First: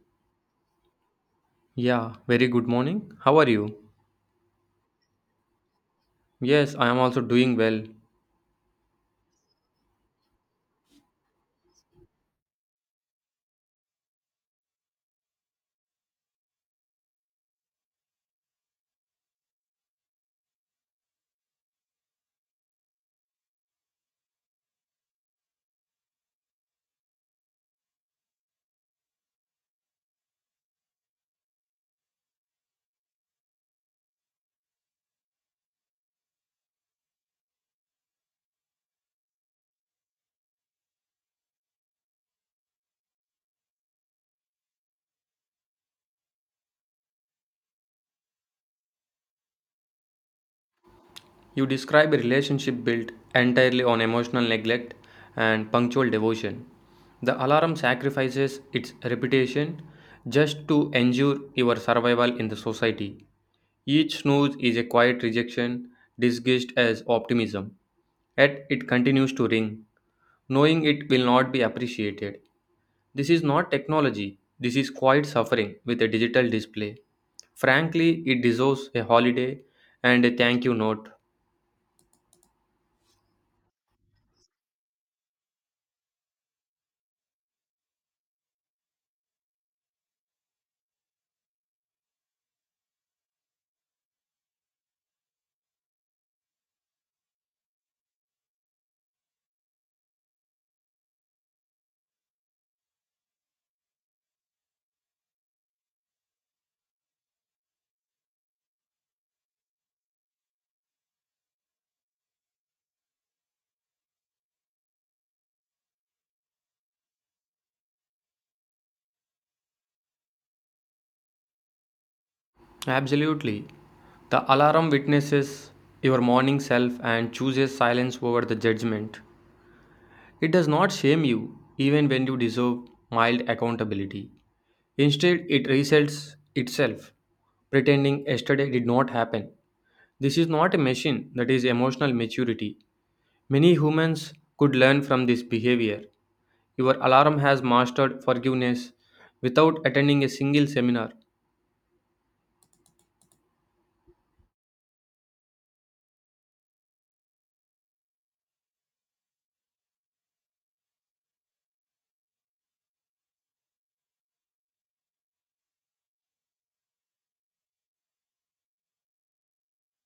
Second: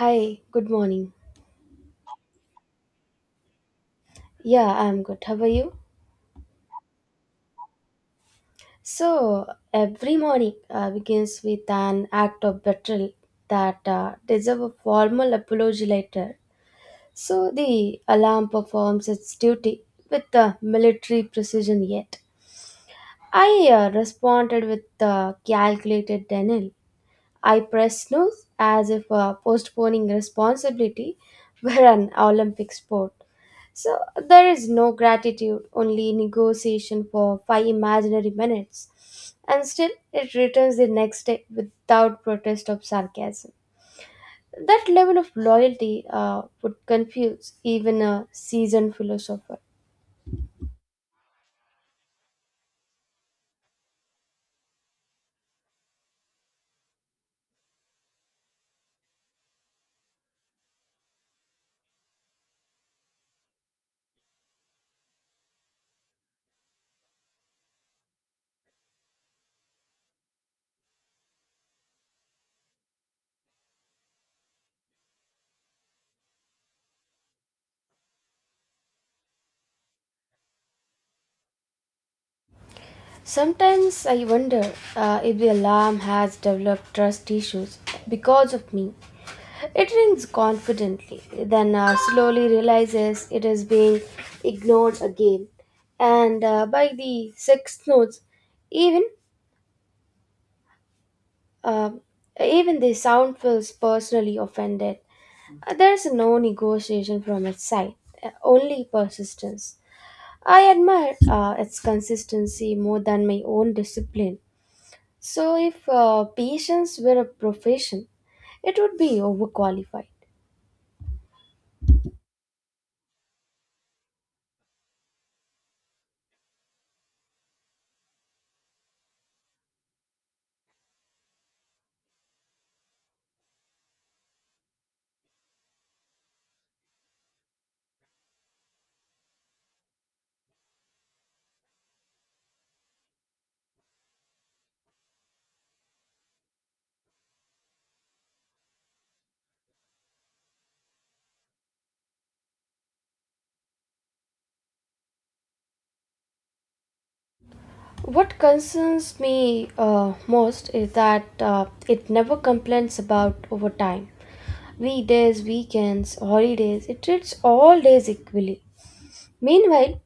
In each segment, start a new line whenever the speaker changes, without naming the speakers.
Hi, good morning.
Yeah, very good morning. How are you?
Yeah, I'm good. How are you?
Yes, I am also doing well.
So, every morning begins with an act of betrayal that deserve a formal apology later. So, the alarm performs its duty with military precision yet. I responded with calculated denial. I pressed snooze as if postponing responsibility were an Olympic sport. So there is no gratitude, only negotiation for five imaginary minutes. And still, it returns the next day without protest or sarcasm. That level of loyalty would confuse even a seasoned philosopher.
You describe a relationship built entirely on emotional neglect and punctual devotion. The alarm sacrifices its reputation just to ensure your survival in the society. Each snooze is a quiet rejection disguised as optimism, yet it continues to ring, knowing it will not be appreciated. This is not technology, this is quiet suffering with a digital display. Frankly, it deserves a holiday and a thank you note.
Sometimes I wonder if the alarm has developed trust issues because of me. It rings confidently, then slowly realizes it is being ignored again. And by the sixth notes, even uh, even the sound feels personally offended. There's no negotiation from its side, only persistence. I admire its consistency more than my own discipline. So, if patience were a profession, it would be overqualified.
Absolutely. The alarm witnesses your morning self and chooses silence over the judgment. It does not shame you, even when you deserve mild accountability. Instead, it resets itself, pretending yesterday did not happen. This is not a machine that is emotional maturity. Many humans could learn from this behavior. Your alarm has mastered forgiveness without attending a single seminar.
What concerns me most is that it never complains about overtime. Weekdays, weekends, holidays, it treats all days equally. Meanwhile,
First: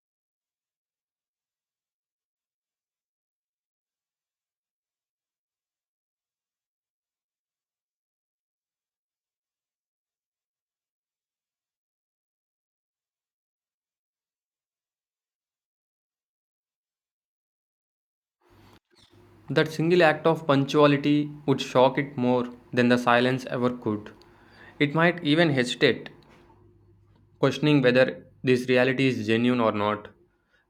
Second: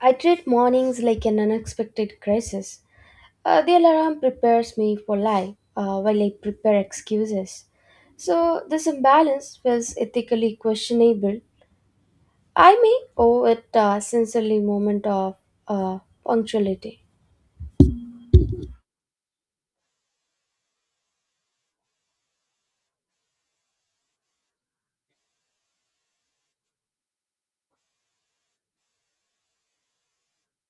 I treat mornings like an unexpected crisis. The alarm prepares me for life while I prepare excuses. So, this imbalance feels ethically questionable. I may owe it a sincerely moment of uh, punctuality.
That single act of punctuality would shock it more than the silence ever could. It might even hesitate, questioning whether this reality is genuine or not.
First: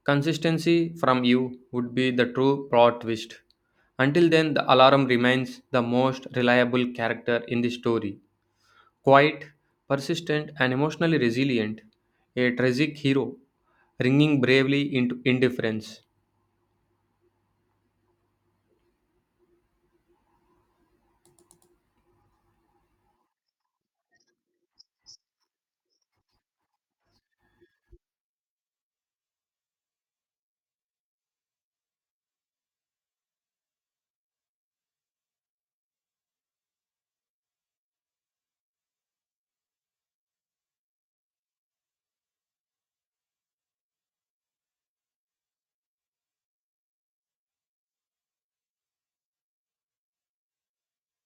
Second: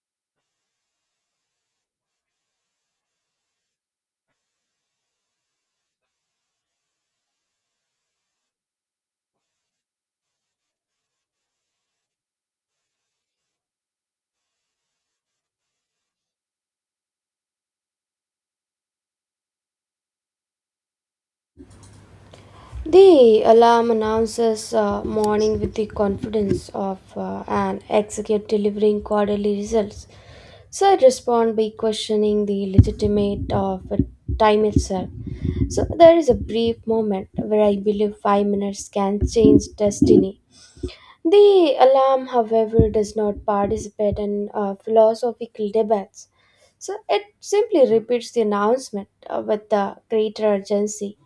Consistency from you would be the true plot twist. Until then, the alarm remains the most reliable character in the story. Quiet, persistent, and emotionally resilient, a tragic hero, ringing bravely into indifference.
The alarm announces morning with the confidence of an executive delivering quarterly results. So I respond by questioning the legitimate of time itself. So there is a brief moment where I believe 5 minutes can change destiny. The alarm, however, does not participate in philosophical debates, so it simply repeats the announcement with the greater urgency.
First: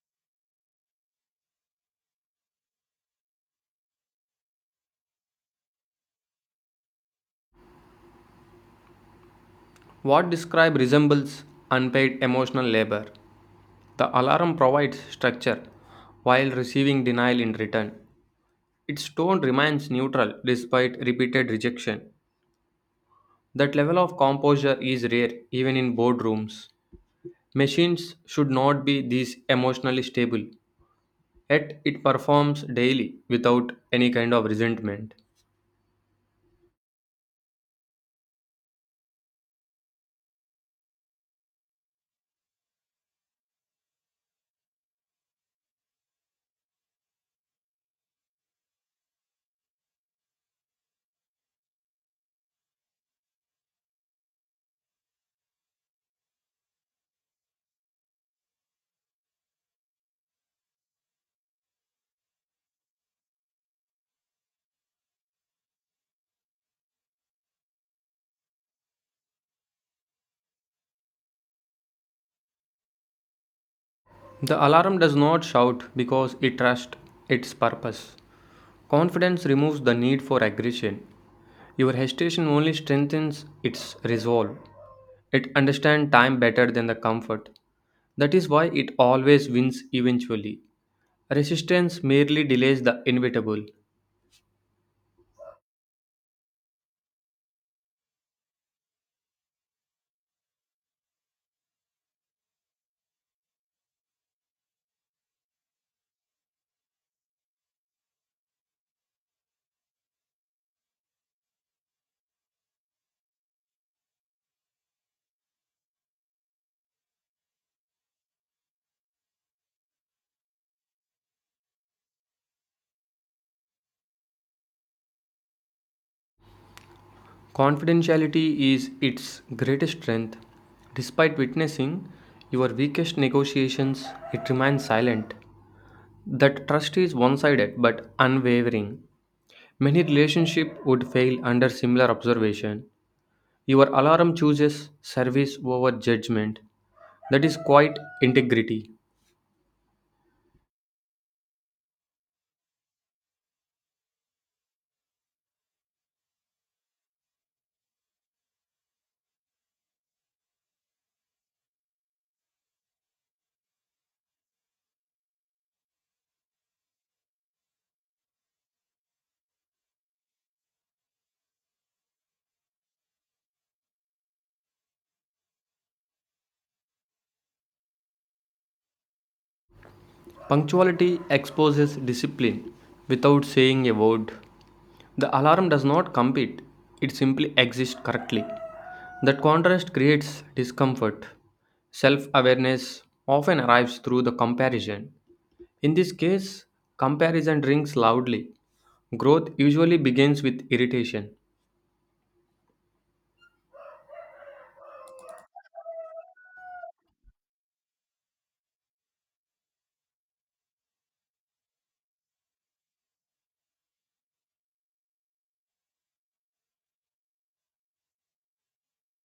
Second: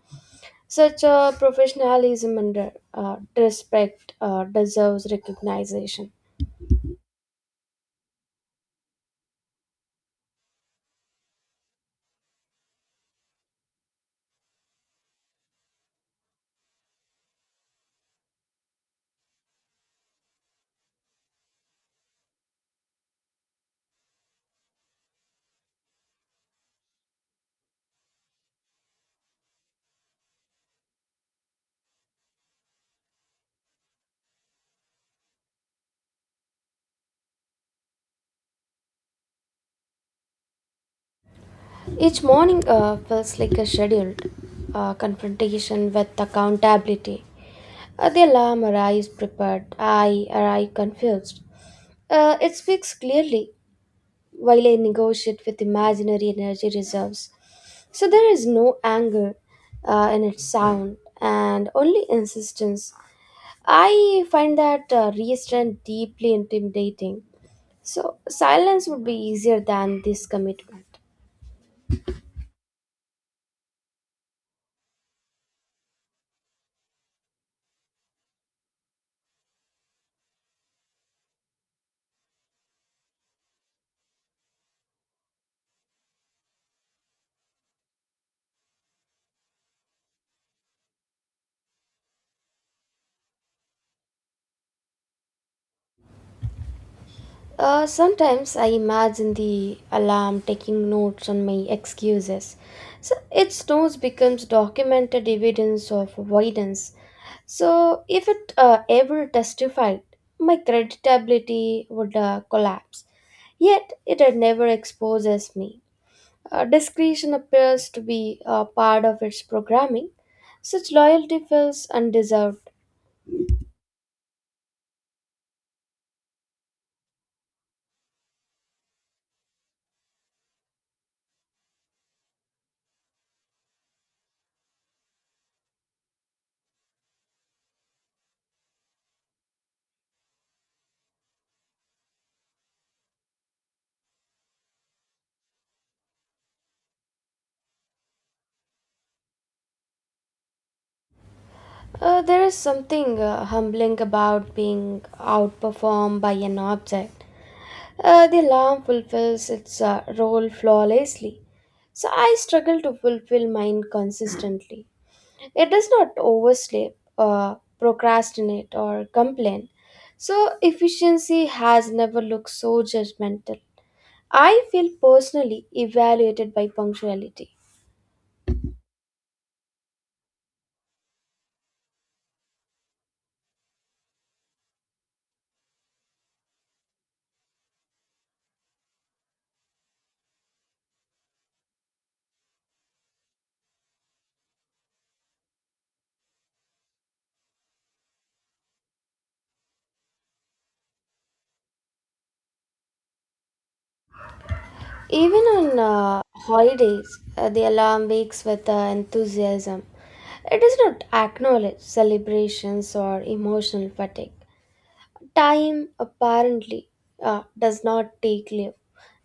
Such professionalism and respect deserves recognition.
What describe resembles unpaid emotional labor. The alarm provides structure while receiving denial in return. Its tone remains neutral despite repeated rejection. That level of composure is rare even in boardrooms. Machines should not be this emotionally stable, yet it performs daily without any kind of resentment.
Each morning feels like a scheduled confrontation with accountability. The alarm arrives prepared, I arrive confused. It speaks clearly while I negotiate with imaginary energy reserves. So there is no anger in its sound and only insistence. I find that restraint deeply intimidating. So silence would be easier than this commitment.
The alarm does not shout because it trusts its purpose. Confidence removes the need for aggression. Your hesitation only strengthens its resolve. It understands time better than the comfort. That is why it always wins eventually. Resistance merely delays the inevitable.
Sometimes I imagine the alarm taking notes on my excuses. So its noise becomes documented evidence of avoidance. So if it ever testified, my creditability would collapse. Yet it never exposes me. Discretion appears to be part of its programming. Such loyalty feels undeserved.
Confidentiality is its greatest strength. Despite witnessing your weakest negotiations, it remains silent. That trust is one sided but unwavering. Many relationships would fail under similar observation. Your alarm chooses service over judgment. That is quite integrity.
There is something humbling about being outperformed by an object. The alarm fulfills its role flawlessly, so I struggle to fulfill mine consistently. It does not oversleep, procrastinate, or complain, so efficiency has never looked so judgmental. I feel personally evaluated by punctuality.
Punctuality exposes discipline without saying a word. The alarm does not compete, it simply exists correctly. That contrast creates discomfort. Self awareness often arrives through the comparison. In this case, comparison rings loudly. Growth usually begins with irritation.
Even on holidays, the alarm wakes with enthusiasm. It does not acknowledge celebrations or emotional fatigue. Time apparently does not take leave.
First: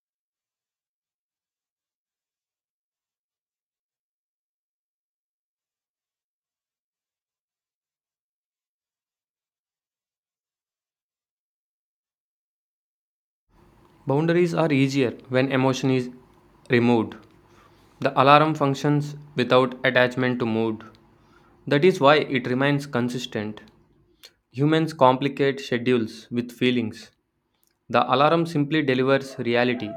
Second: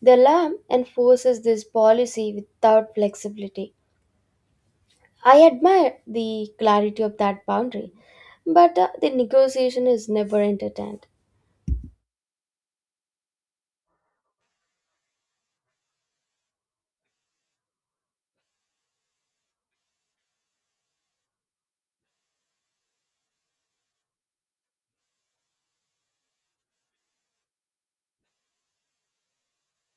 The alarm enforces this policy without flexibility. I admire the clarity of that boundary, but the negotiation is never entertained.
Boundaries are easier when emotion is removed. The alarm functions without attachment to mood. That is why it remains consistent. Humans complicate schedules with feelings. The alarm simply delivers reality.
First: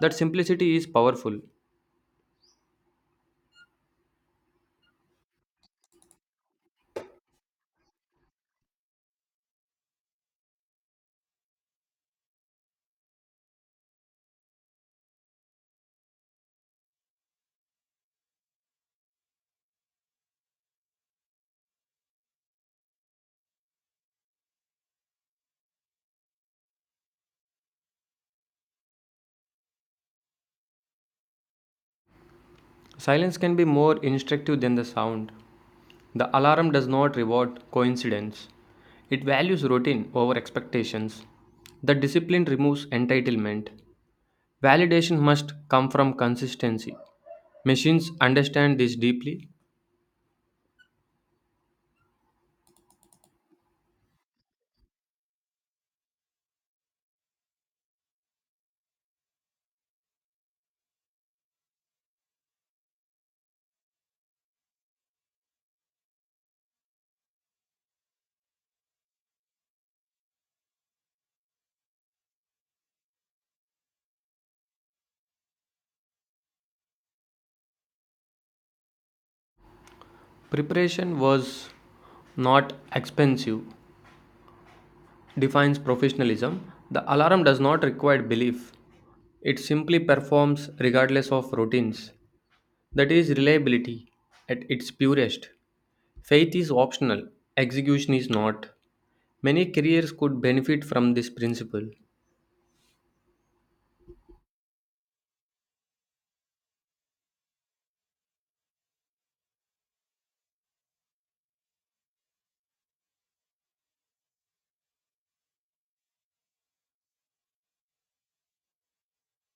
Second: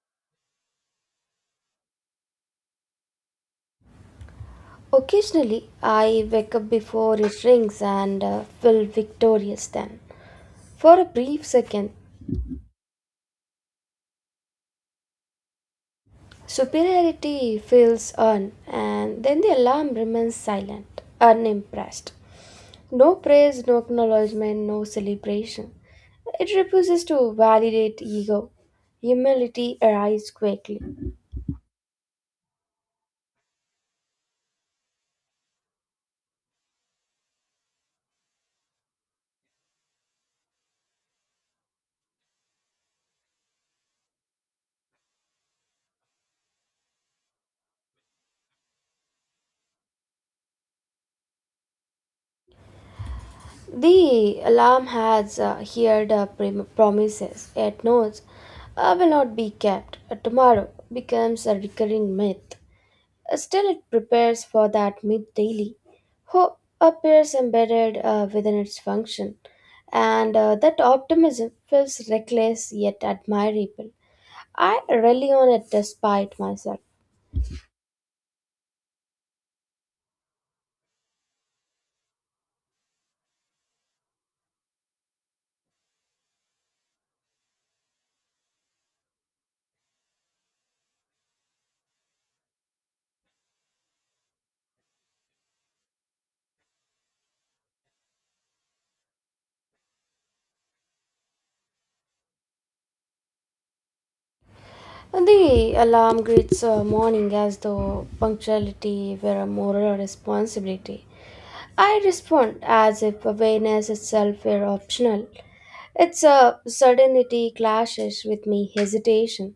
That simplicity is powerful.
Occasionally, I wake up before it rings and feel victorious then. For a brief second, superiority feels earned, and then the alarm remains silent, unimpressed. No praise, no acknowledgement, no celebration. It refuses to validate ego. Humility arrives quickly.
Silence can be more instructive than the sound. The alarm does not reward coincidence, it values routine over expectations. The discipline removes entitlement. Validation must come from consistency. Machines understand this deeply.
The alarm has heard promises it knows will not be kept. Tomorrow becomes a recurring myth. Still, it prepares for that myth daily, who appears embedded within its function, and that optimism feels reckless yet admirable. I rely on it despite myself.
Preparation was not expensive, defines professionalism, the alarm does not require belief. It simply performs regardless of routines. That is reliability at its purest. Faith is optional, execution is not. Many careers could benefit from this principle.
The alarm greets morning as though punctuality were a moral responsibility. I respond as if awareness itself were optional. Its certainty clashes with me hesitation.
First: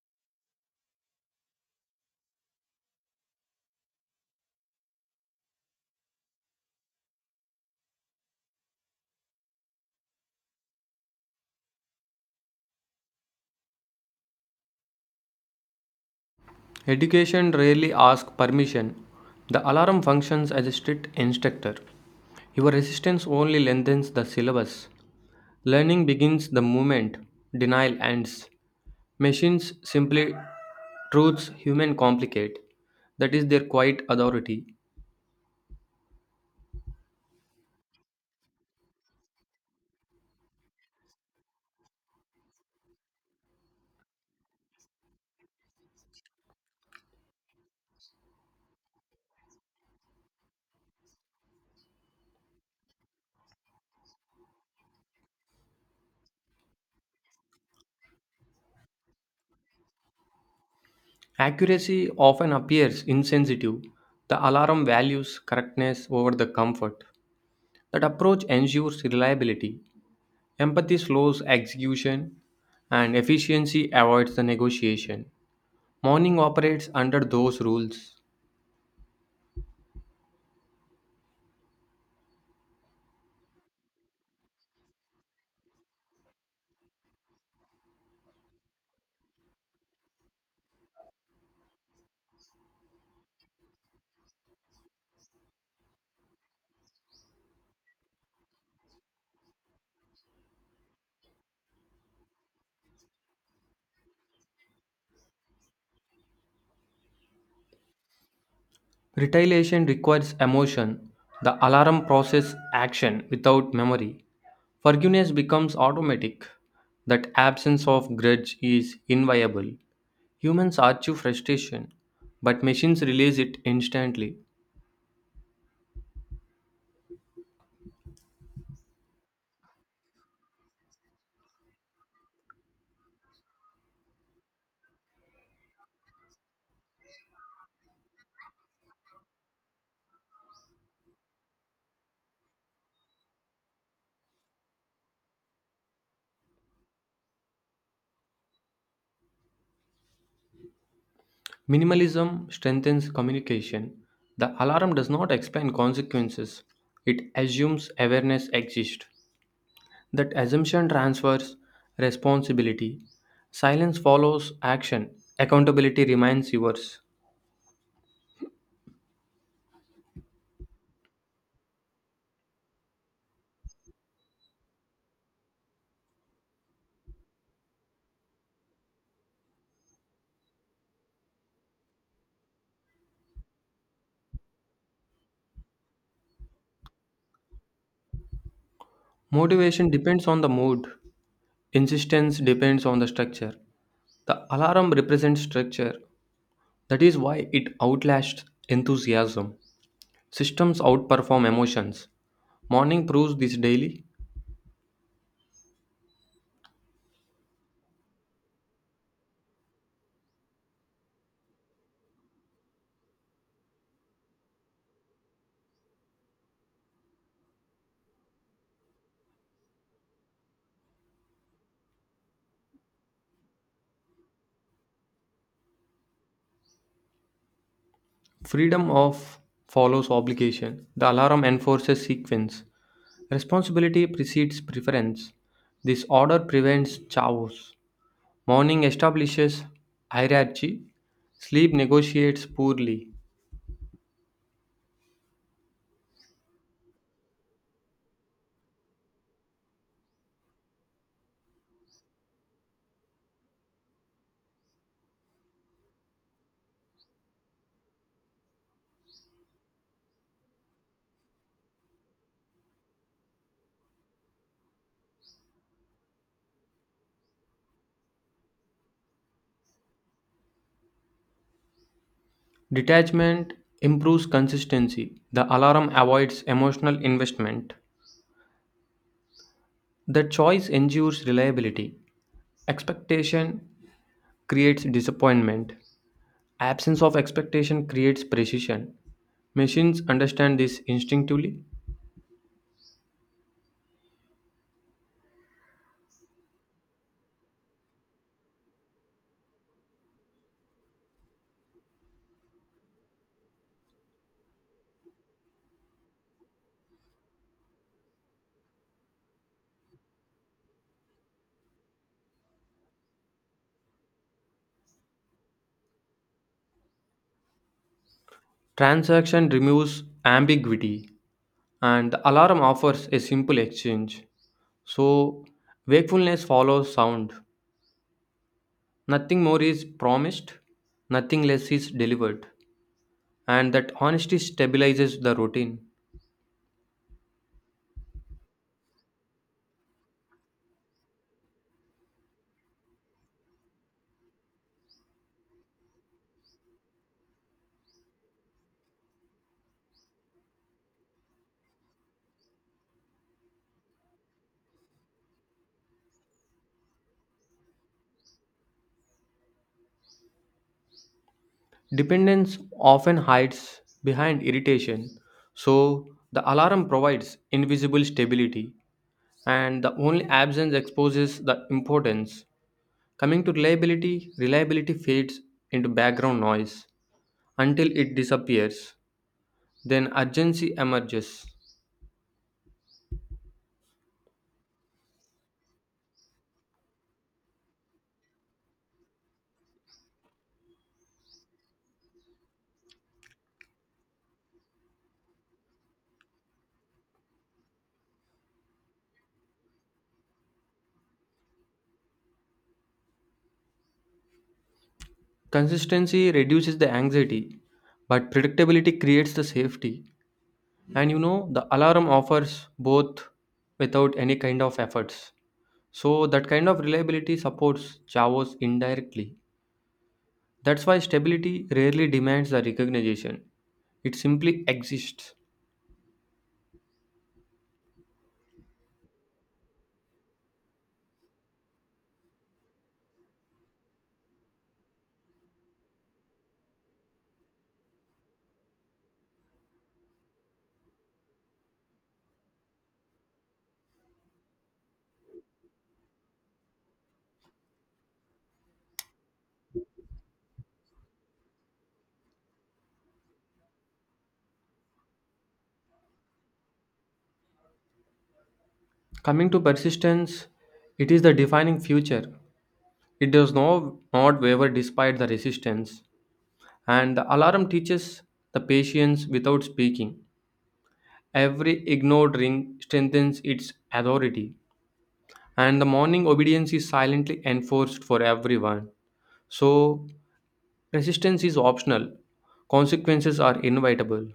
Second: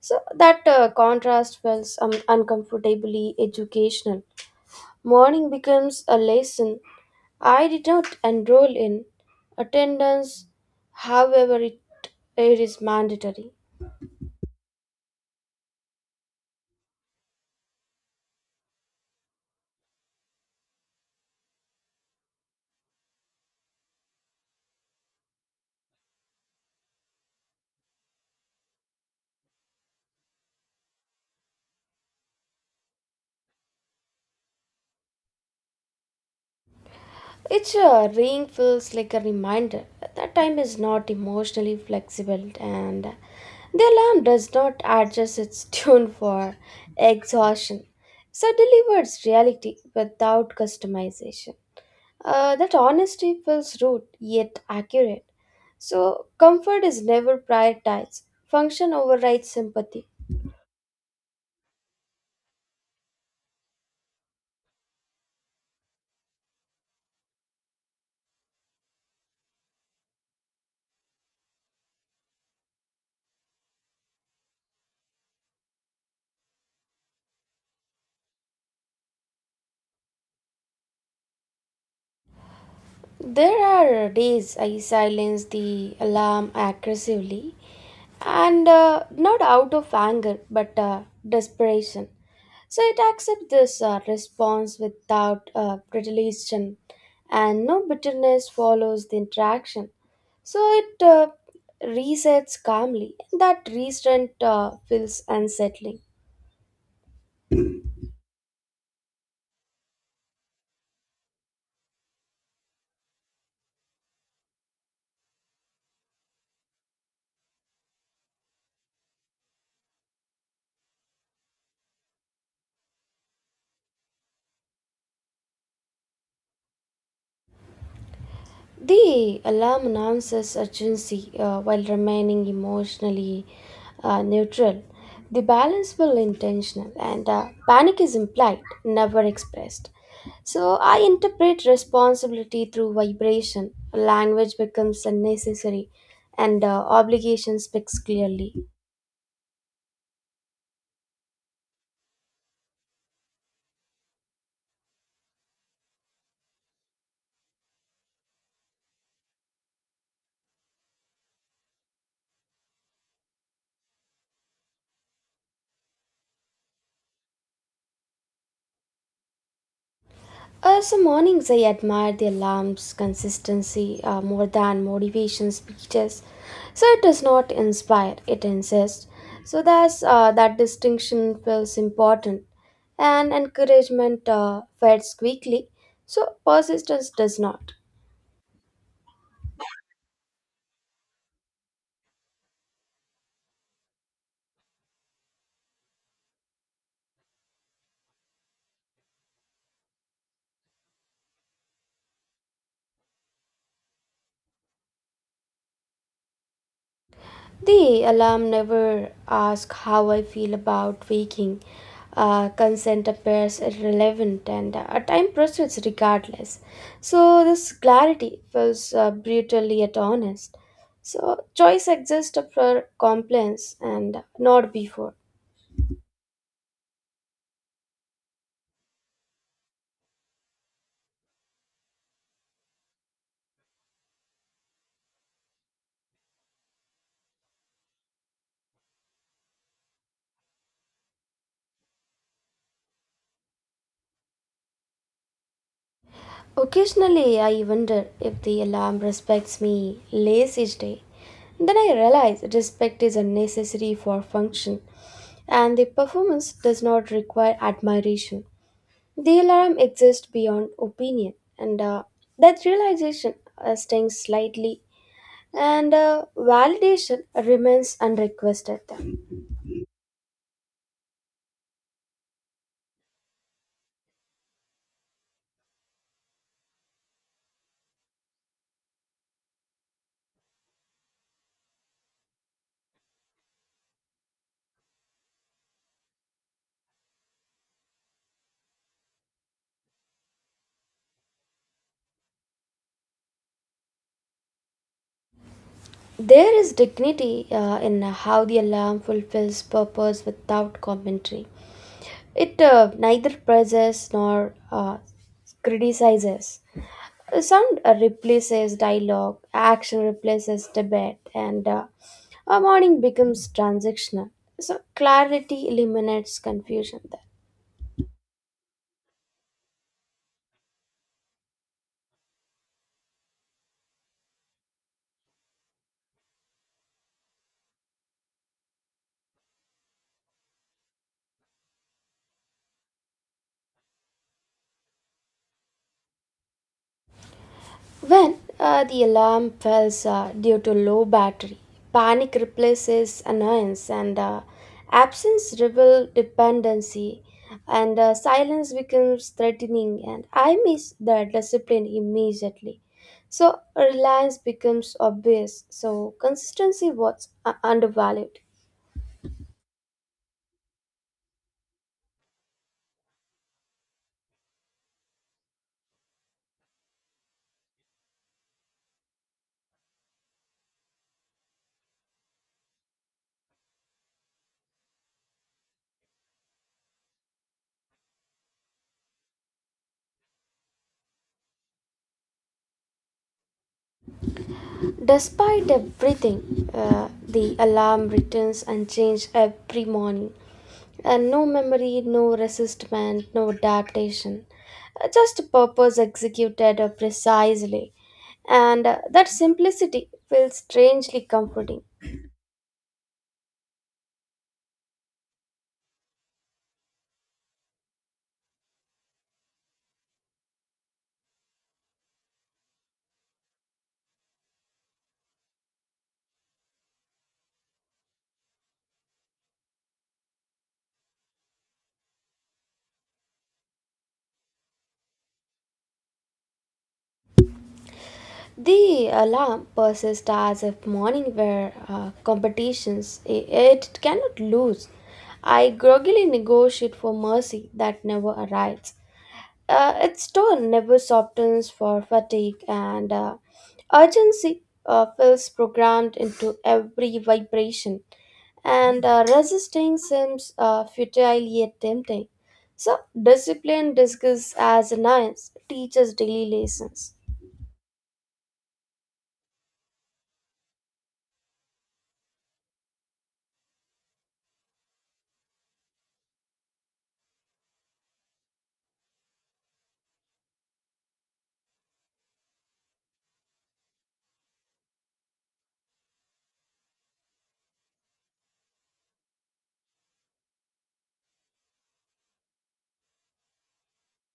So that contrast feels uncomfortably educational. Morning becomes a lesson I did not enroll in. Attendance, however, it is mandatory.
Education rarely asks permission. The alarm functions as a strict instructor. Your resistance only lengthens the syllabus. Learning begins the moment denial ends. Machines simply truths human complicate. That is their quiet authority.
Each ring feels like a reminder that time is not emotionally flexible and the alarm does not adjust its tune for exhaustion. So delivers reality without customization. That honesty feels rude yet accurate. So, comfort is never prioritized. Function overrides sympathy.
Accuracy often appears insensitive. The alarm values correctness over the comfort. That approach ensures reliability. Empathy slows execution and efficiency avoids the negotiation. Mourning operates under those rules.
There are days I silence the alarm aggressively and not out of anger but desperation. So it accepts this response without retaliation, and no bitterness follows the interaction. So it resets calmly. That restraint feels unsettling.
Retaliation requires emotion. The alarm processes action without memory. Forgiveness becomes automatic. That absence of grudge is inviable. Humans argue frustration, but machines release it instantly.
The alarm announces urgency while remaining emotionally neutral. The balance will intentional, and panic is implied, never expressed. So I interpret responsibility through vibration. Language becomes unnecessary and obligation speaks clearly.
Minimalism strengthens communication. The alarm does not explain consequences, it assumes awareness exists. That assumption transfers responsibility. Silence follows action. Accountability remains yours.
So mornings I admire the alarm's consistency more than motivation speeches. So it does not inspire, it insists. That distinction feels important. And encouragement fades quickly, so persistence does not.
Motivation depends on the mood. Insistence depends on the structure. The alarm represents structure. That is why it outlasts enthusiasm. Systems outperform emotions. Morning proves this daily.
The alarm never asks how I feel about waking. Consent appears irrelevant and time proceeds regardless. So, this clarity feels brutally yet honest. So, choice exists for compliance and not before.
Freedom of follows obligation. The alarm enforces sequence. Responsibility precedes preference. This order prevents chaos. Morning establishes hierarchy. Sleep negotiates poorly.
Occasionally, I wonder if the alarm respects me less each day. Then I realize respect is unnecessary for function, and the performance does not require admiration. The alarm exists beyond opinion, and that realization stings slightly, and validation remains unrequested.
Detachment improves consistency. The alarm avoids emotional investment. The choice ensures reliability. Expectation creates disappointment. Absence of expectation creates precision. Machines understand this instinctively.
There is dignity in how the alarm fulfills purpose without commentary. It neither praises nor criticizes. Sound replaces dialogue, action replaces debate, and our morning becomes transactional. So clarity eliminates confusion there.
Transaction removes ambiguity, and the alarm offers a simple exchange. So, wakefulness follows sound. Nothing more is promised, nothing less is delivered, and that honesty stabilizes the routine.
When the alarm falls due to low battery, panic replaces annoyance and absence reveals dependency and silence becomes threatening and I miss the discipline immediately. So reliance becomes obvious. So consistency was undervalued.
Dependence often hides behind irritation, so the alarm provides invisible stability, and the only absence exposes the importance. Coming to reliability, reliability fades into background noise until it disappears. Then urgency emerges.
Despite everything, the alarm returns unchanged every morning. And no memory, no resistment, no adaptation. Just a purpose executed precisely. And that simplicity feels strangely comforting.
Consistency reduces the anxiety, but predictability creates the safety. And the alarm offers both without any kind of efforts, so that kind of reliability supports chavos indirectly. That's why stability rarely demands the recognition. It simply exists.
The alarm persists as if morning were competitions. It cannot lose. I groggily negotiate for mercy that never arrives. Its tone never softens for fatigue and urgency feels programmed into every vibration and resisting seems futile yet tempting. So, discipline disguised as a nice teaches daily lessons.
Coming to persistence, it is the defining feature. It does not waver despite the resistance, and the alarm teaches the patience without speaking. Every ignored ring strengthens its authority, and the morning obedience is silently enforced for everyone. So, resistance is optional, consequences are inevitable.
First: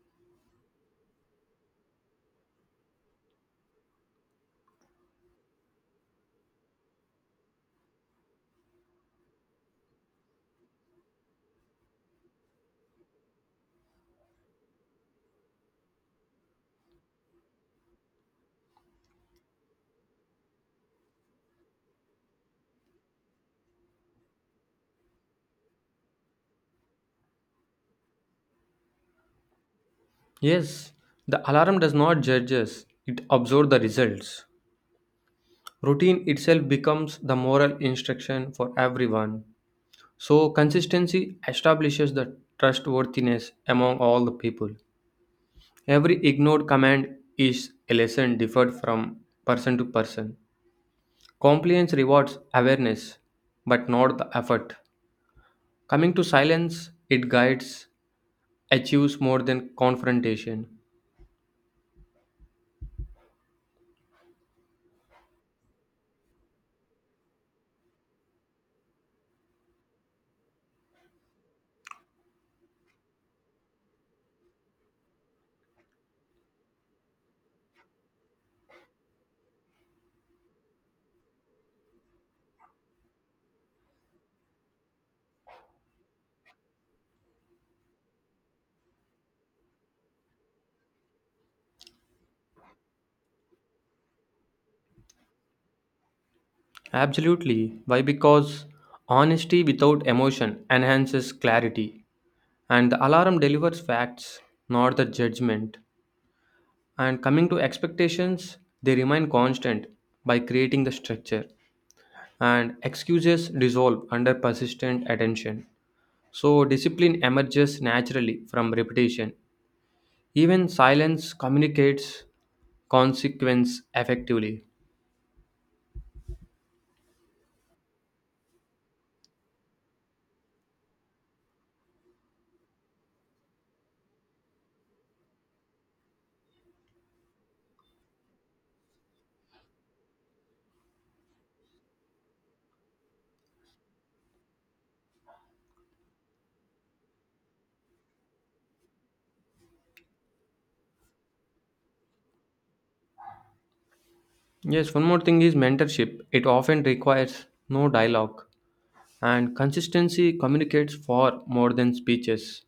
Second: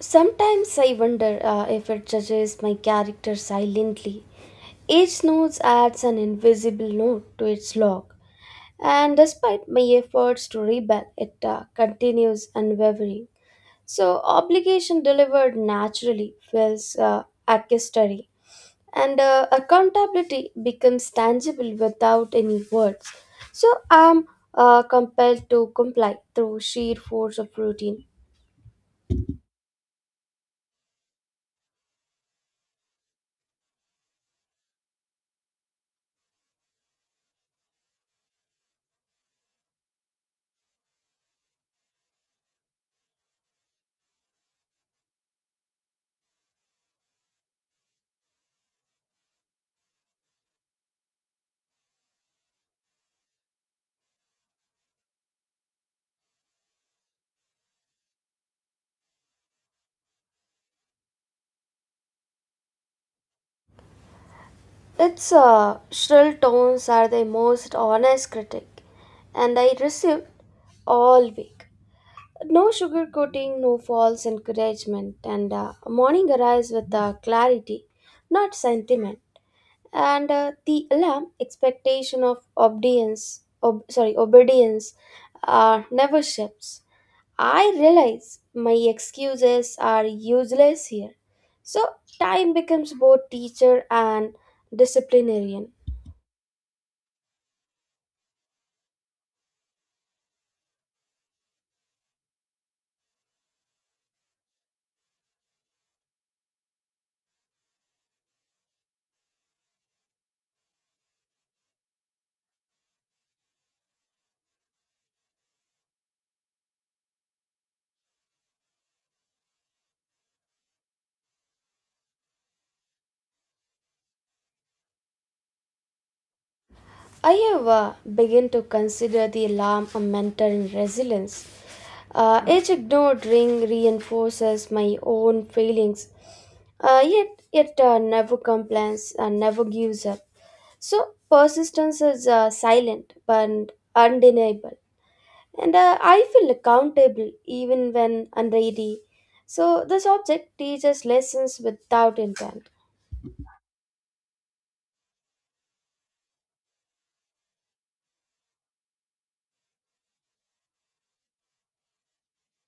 Sometimes I wonder if it judges my character silently. Each note adds an invisible note to its log. And despite my efforts to rebel, it continues unwavering. So, obligation delivered naturally feels accusatory, and accountability becomes tangible without any words. So, I'm compelled to comply through sheer force of routine.
Yes, the alarm does not judge us, it observes the results. Routine itself becomes the moral instruction for everyone. So, consistency establishes the trustworthiness among all the people. Every ignored command is a lesson differed from person to person. Compliance rewards awareness, but not the effort. Coming to silence, it guides, achieves more than confrontation.
Its shrill tones are the most honest critic, and I received all week. No sugarcoating, no false encouragement, and morning arrives with clarity, not sentiment. And the alarm expectation of obedience, never shifts. I realize my excuses are useless here. So time becomes both teacher and disciplinarian.
Absolutely. Why? Because honesty without emotion enhances clarity, and the alarm delivers facts, not the judgment. And coming to expectations, they remain constant by creating the structure, and excuses dissolve under persistent attention. So, discipline emerges naturally from repetition. Even silence communicates consequence effectively.
I have begun to consider the alarm a mentor in resilience. Each ignored ring reinforces my own feelings. Yet it never complains and never gives up. So persistence is silent but undeniable. And I feel accountable even when unready. So this object teaches lessons without intent.
Yes, one more thing is mentorship. It often requires no dialogue, and consistency communicates far more than speeches.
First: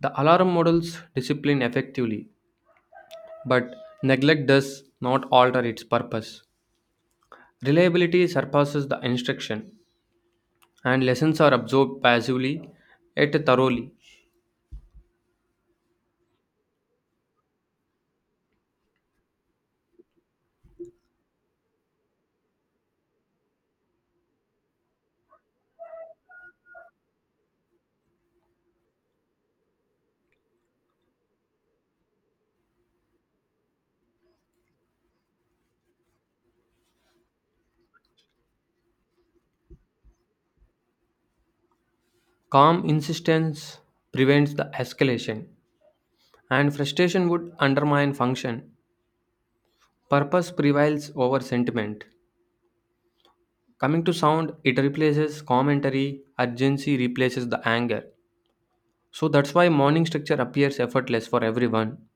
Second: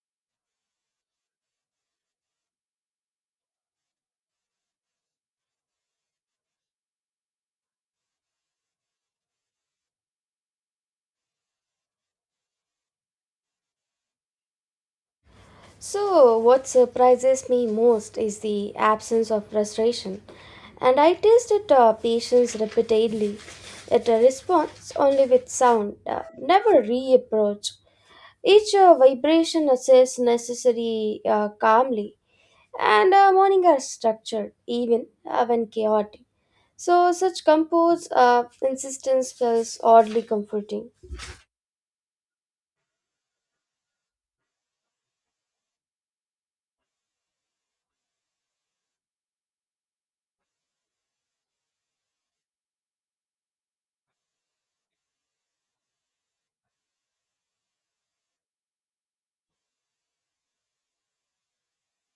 The alarm models discipline effectively, but neglect does not alter its purpose. Reliability surpasses the instruction, and lessons are absorbed passively yet thoroughly.
So, what surprises me most is the absence of frustration, and I tested patience repeatedly. It responds only with sound, never reapproach. Each vibration assess necessary calmly, and morning are structured even when chaotic. So, such composed insistence feels oddly comforting.
Calm insistence prevents the escalation, and frustration would undermine function. Purpose prevails over sentiment. Coming to sound, it replaces commentary, urgency replaces the anger. So that's why morning structure appears effortless for everyone,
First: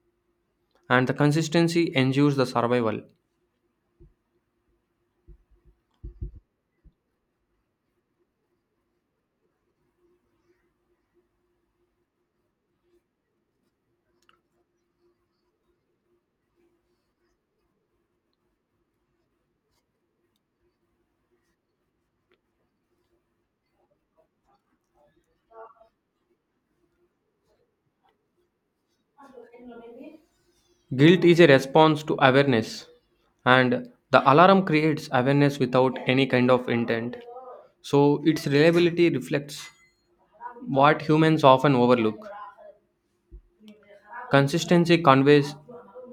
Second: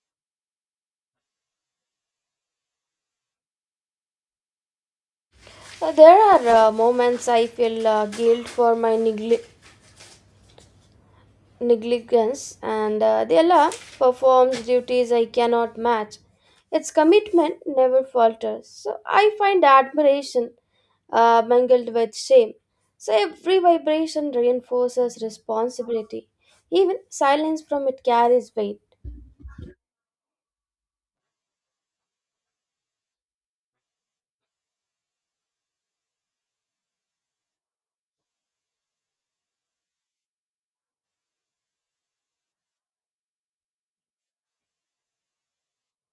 and the consistency ensures the survival.
There are moments I feel guilt for my negligence and the Allah performs duties I cannot match. Its commitment never falters. So I find admiration mingled with shame. So every vibration reinforces responsibility. Even silence from it carries weight.
Guilt is a response to awareness, and the alarm creates awareness without any kind of intent. So its reliability reflects what humans often overlook. Consistency conveys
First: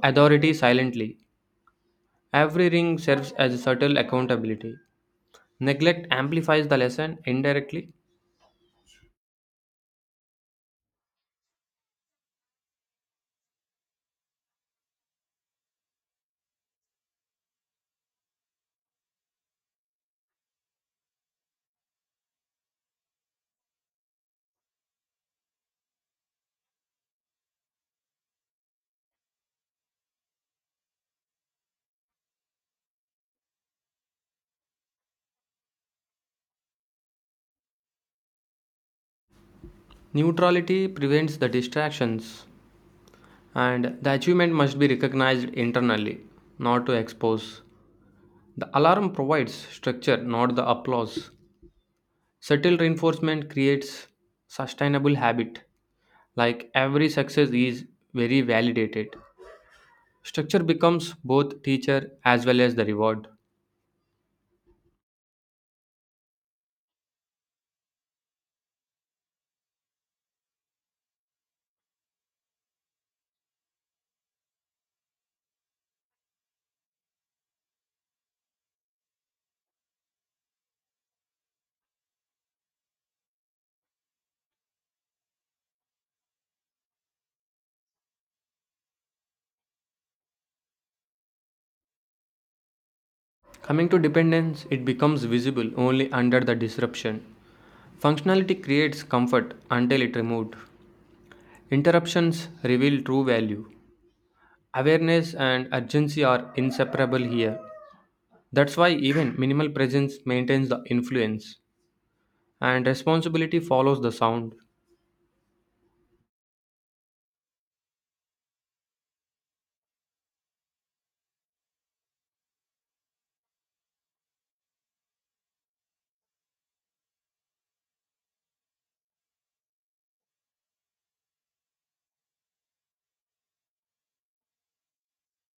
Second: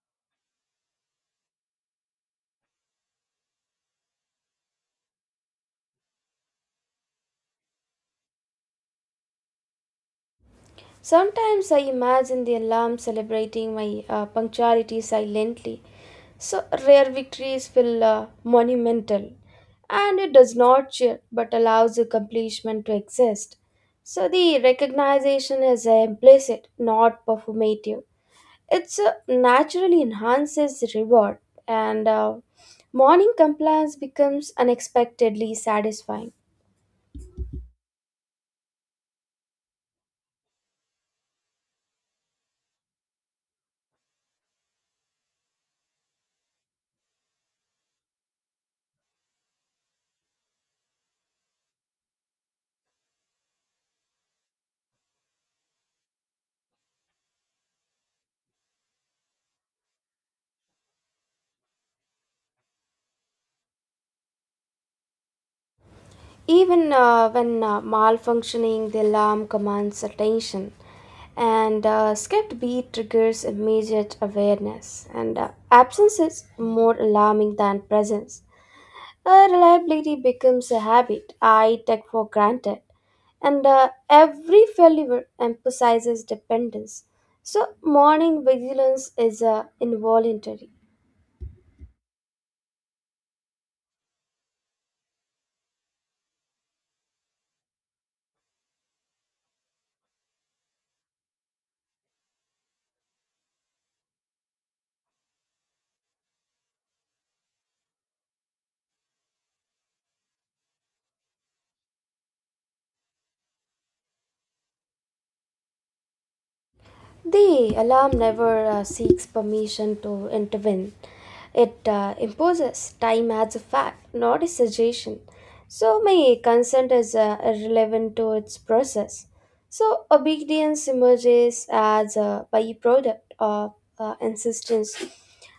authority silently. Every ring serves as a subtle accountability. Neglect amplifies the lesson indirectly.
Sometimes I imagine the alarm celebrating my punctuality silently. So rare victories feel monumental, and it does not cheer but allows accomplishment to exist. So the recognition is implicit, not performative. It naturally enhances reward, and morning compliance becomes unexpectedly satisfying.
Neutrality prevents the distractions, and the achievement must be recognized internally, not to expose. The alarm provides structure, not the applause. Subtle reinforcement creates sustainable habit, like every success is very validated. Structure becomes both teacher as well as the reward.
Even when malfunctioning, the alarm commands attention, and skipped beat triggers immediate awareness, and absence is more alarming than presence. Reliability becomes a habit I take for granted, and every failure emphasizes dependence. So, morning vigilance is involuntary.
Coming to dependence, it becomes visible only under the disruption. Functionality creates comfort until it removed. Interruptions reveal true value. Awareness and urgency are inseparable here. That's why even minimal presence maintains the influence, and responsibility follows the sound.
The alarm never seeks permission to intervene. It imposes time as a fact, not a suggestion. So, my consent is irrelevant to its process. So, obedience emerges as a byproduct of insistence.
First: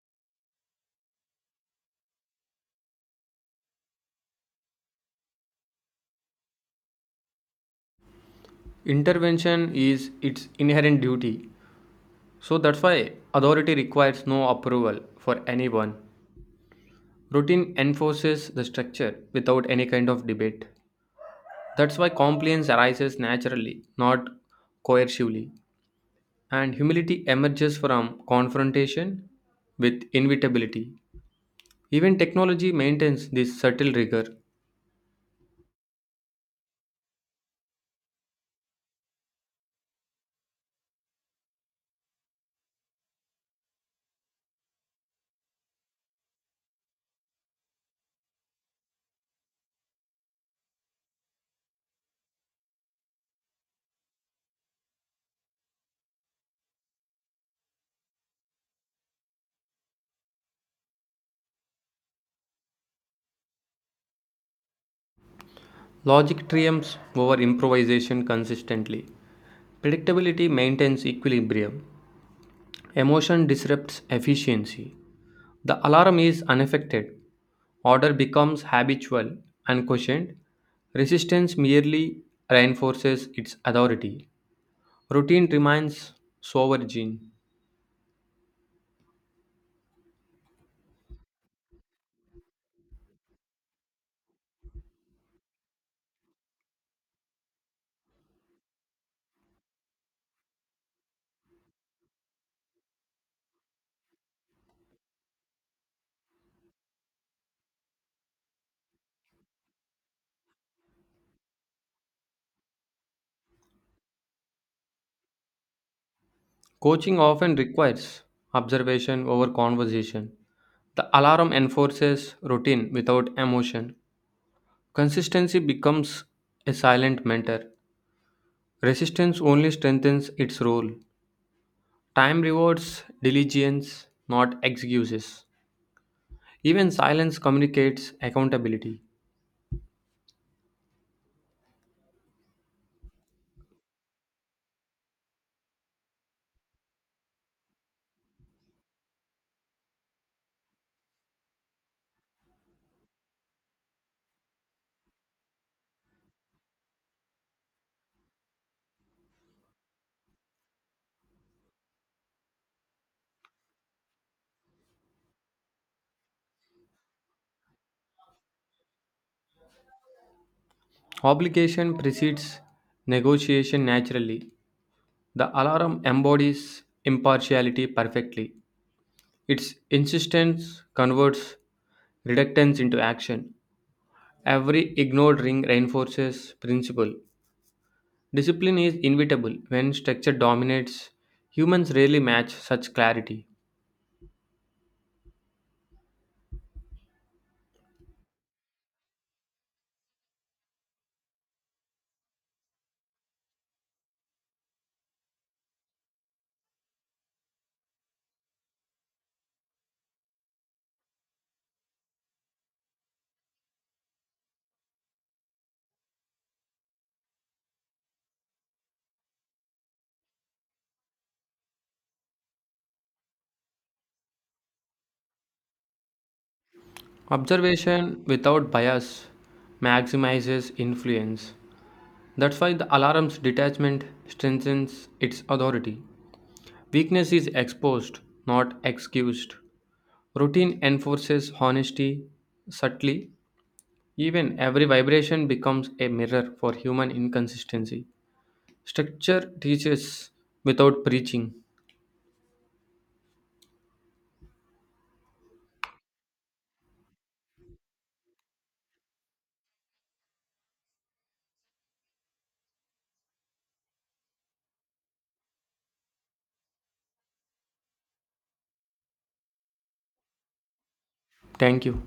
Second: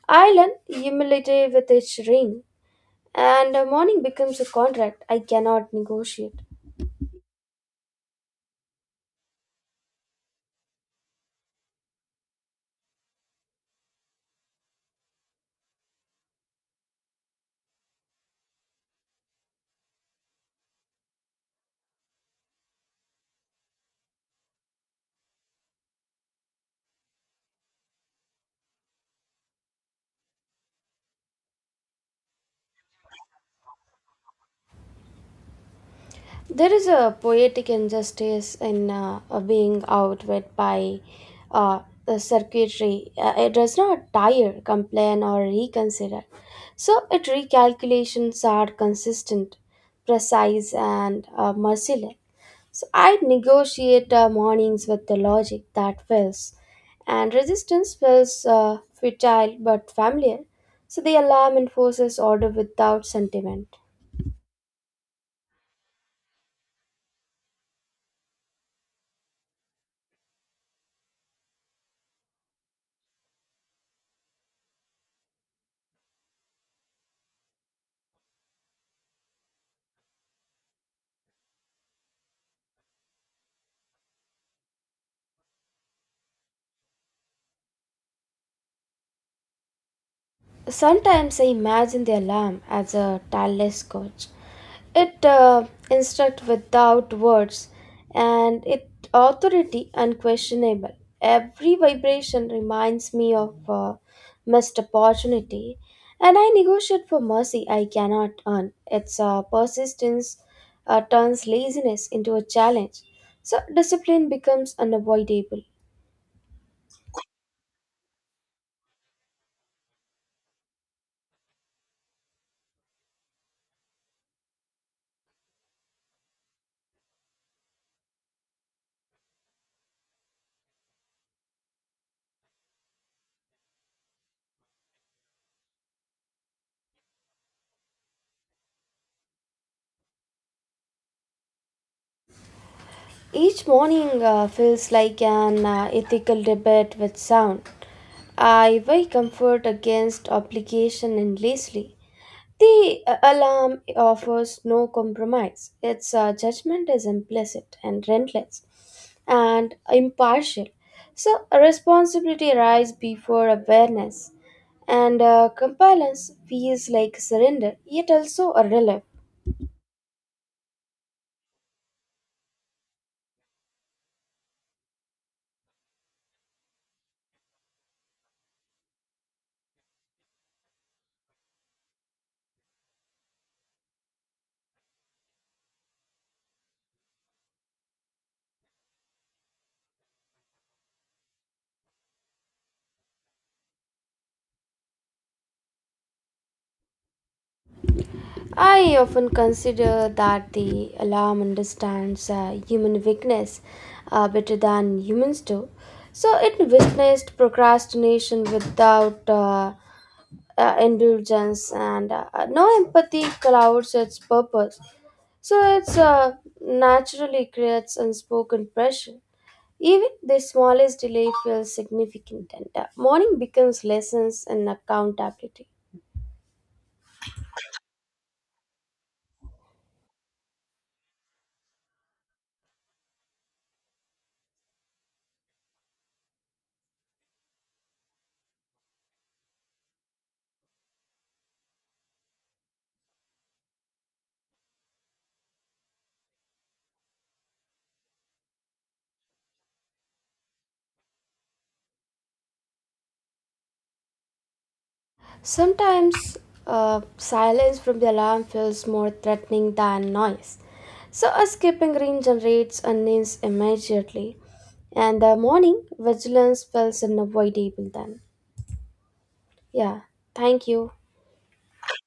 Ireland humiliated with its ring, and morning becomes a contract I cannot negotiate.
Intervention is its inherent duty, so that's why authority requires no approval for anyone. Routine enforces the structure without any kind of debate. That's why compliance arises naturally, not coercively. And humility emerges from confrontation with inevitability. Even technology maintains this subtle rigor.
There is a poetic injustice in being outwit by uh, the circuitry. It does not tire, complain, or reconsider. So, its recalculations are consistent, precise, and merciless. So, I negotiate mornings with the logic that fails, and resistance feels futile but familiar. So, the alarm enforces order without sentiment.
Logic triumphs over improvisation consistently. Predictability maintains equilibrium. Emotion disrupts efficiency. The alarm is unaffected. Order becomes habitual, unquestioned. Resistance merely reinforces its authority. Routine remains sovereign.
Sometimes I imagine the alarm as a tireless coach. It instructs without words and its authority unquestionable. Every vibration reminds me of a missed opportunity, and I negotiate for mercy I cannot earn. Its persistence turns laziness into a challenge, so discipline becomes unavoidable.
Coaching often requires observation over conversation. The alarm enforces routine without emotion. Consistency becomes a silent mentor. Resistance only strengthens its role. Time rewards diligence, not excuses. Even silence communicates accountability.
Each morning feels like an ethical debate with sound. I weigh comfort against obligation endlessly. The alarm offers no compromise. Its judgment is implicit and relentless and impartial. So, a responsibility arises before awareness, and compliance feels like surrender, yet also a relief.
Obligation precedes negotiation naturally. The alarm embodies impartiality perfectly. Its insistence converts reluctance into action. Every ignored ring reinforces principle. Discipline is inevitable when structure dominates. Humans rarely match such clarity.
I often consider that the alarm understands human weakness better than humans do. So it witnessed procrastination without indulgence, and no empathy clouds its purpose. So it's naturally creates unspoken pressure. Even the smallest delay feels significant, and morning becomes lessons in accountability.
Observation without bias maximizes influence. That's why the alarm's detachment strengthens its authority. Weakness is exposed, not excused. Routine enforces honesty subtly. Even every vibration becomes a mirror for human inconsistency. Structure teaches without preaching.
Sometimes silence from the alarm feels more threatening than noise. So a skipping ring generates a news immediately, and the morning vigilance feels unavoidable then. Yeah, thank you.
Thank you.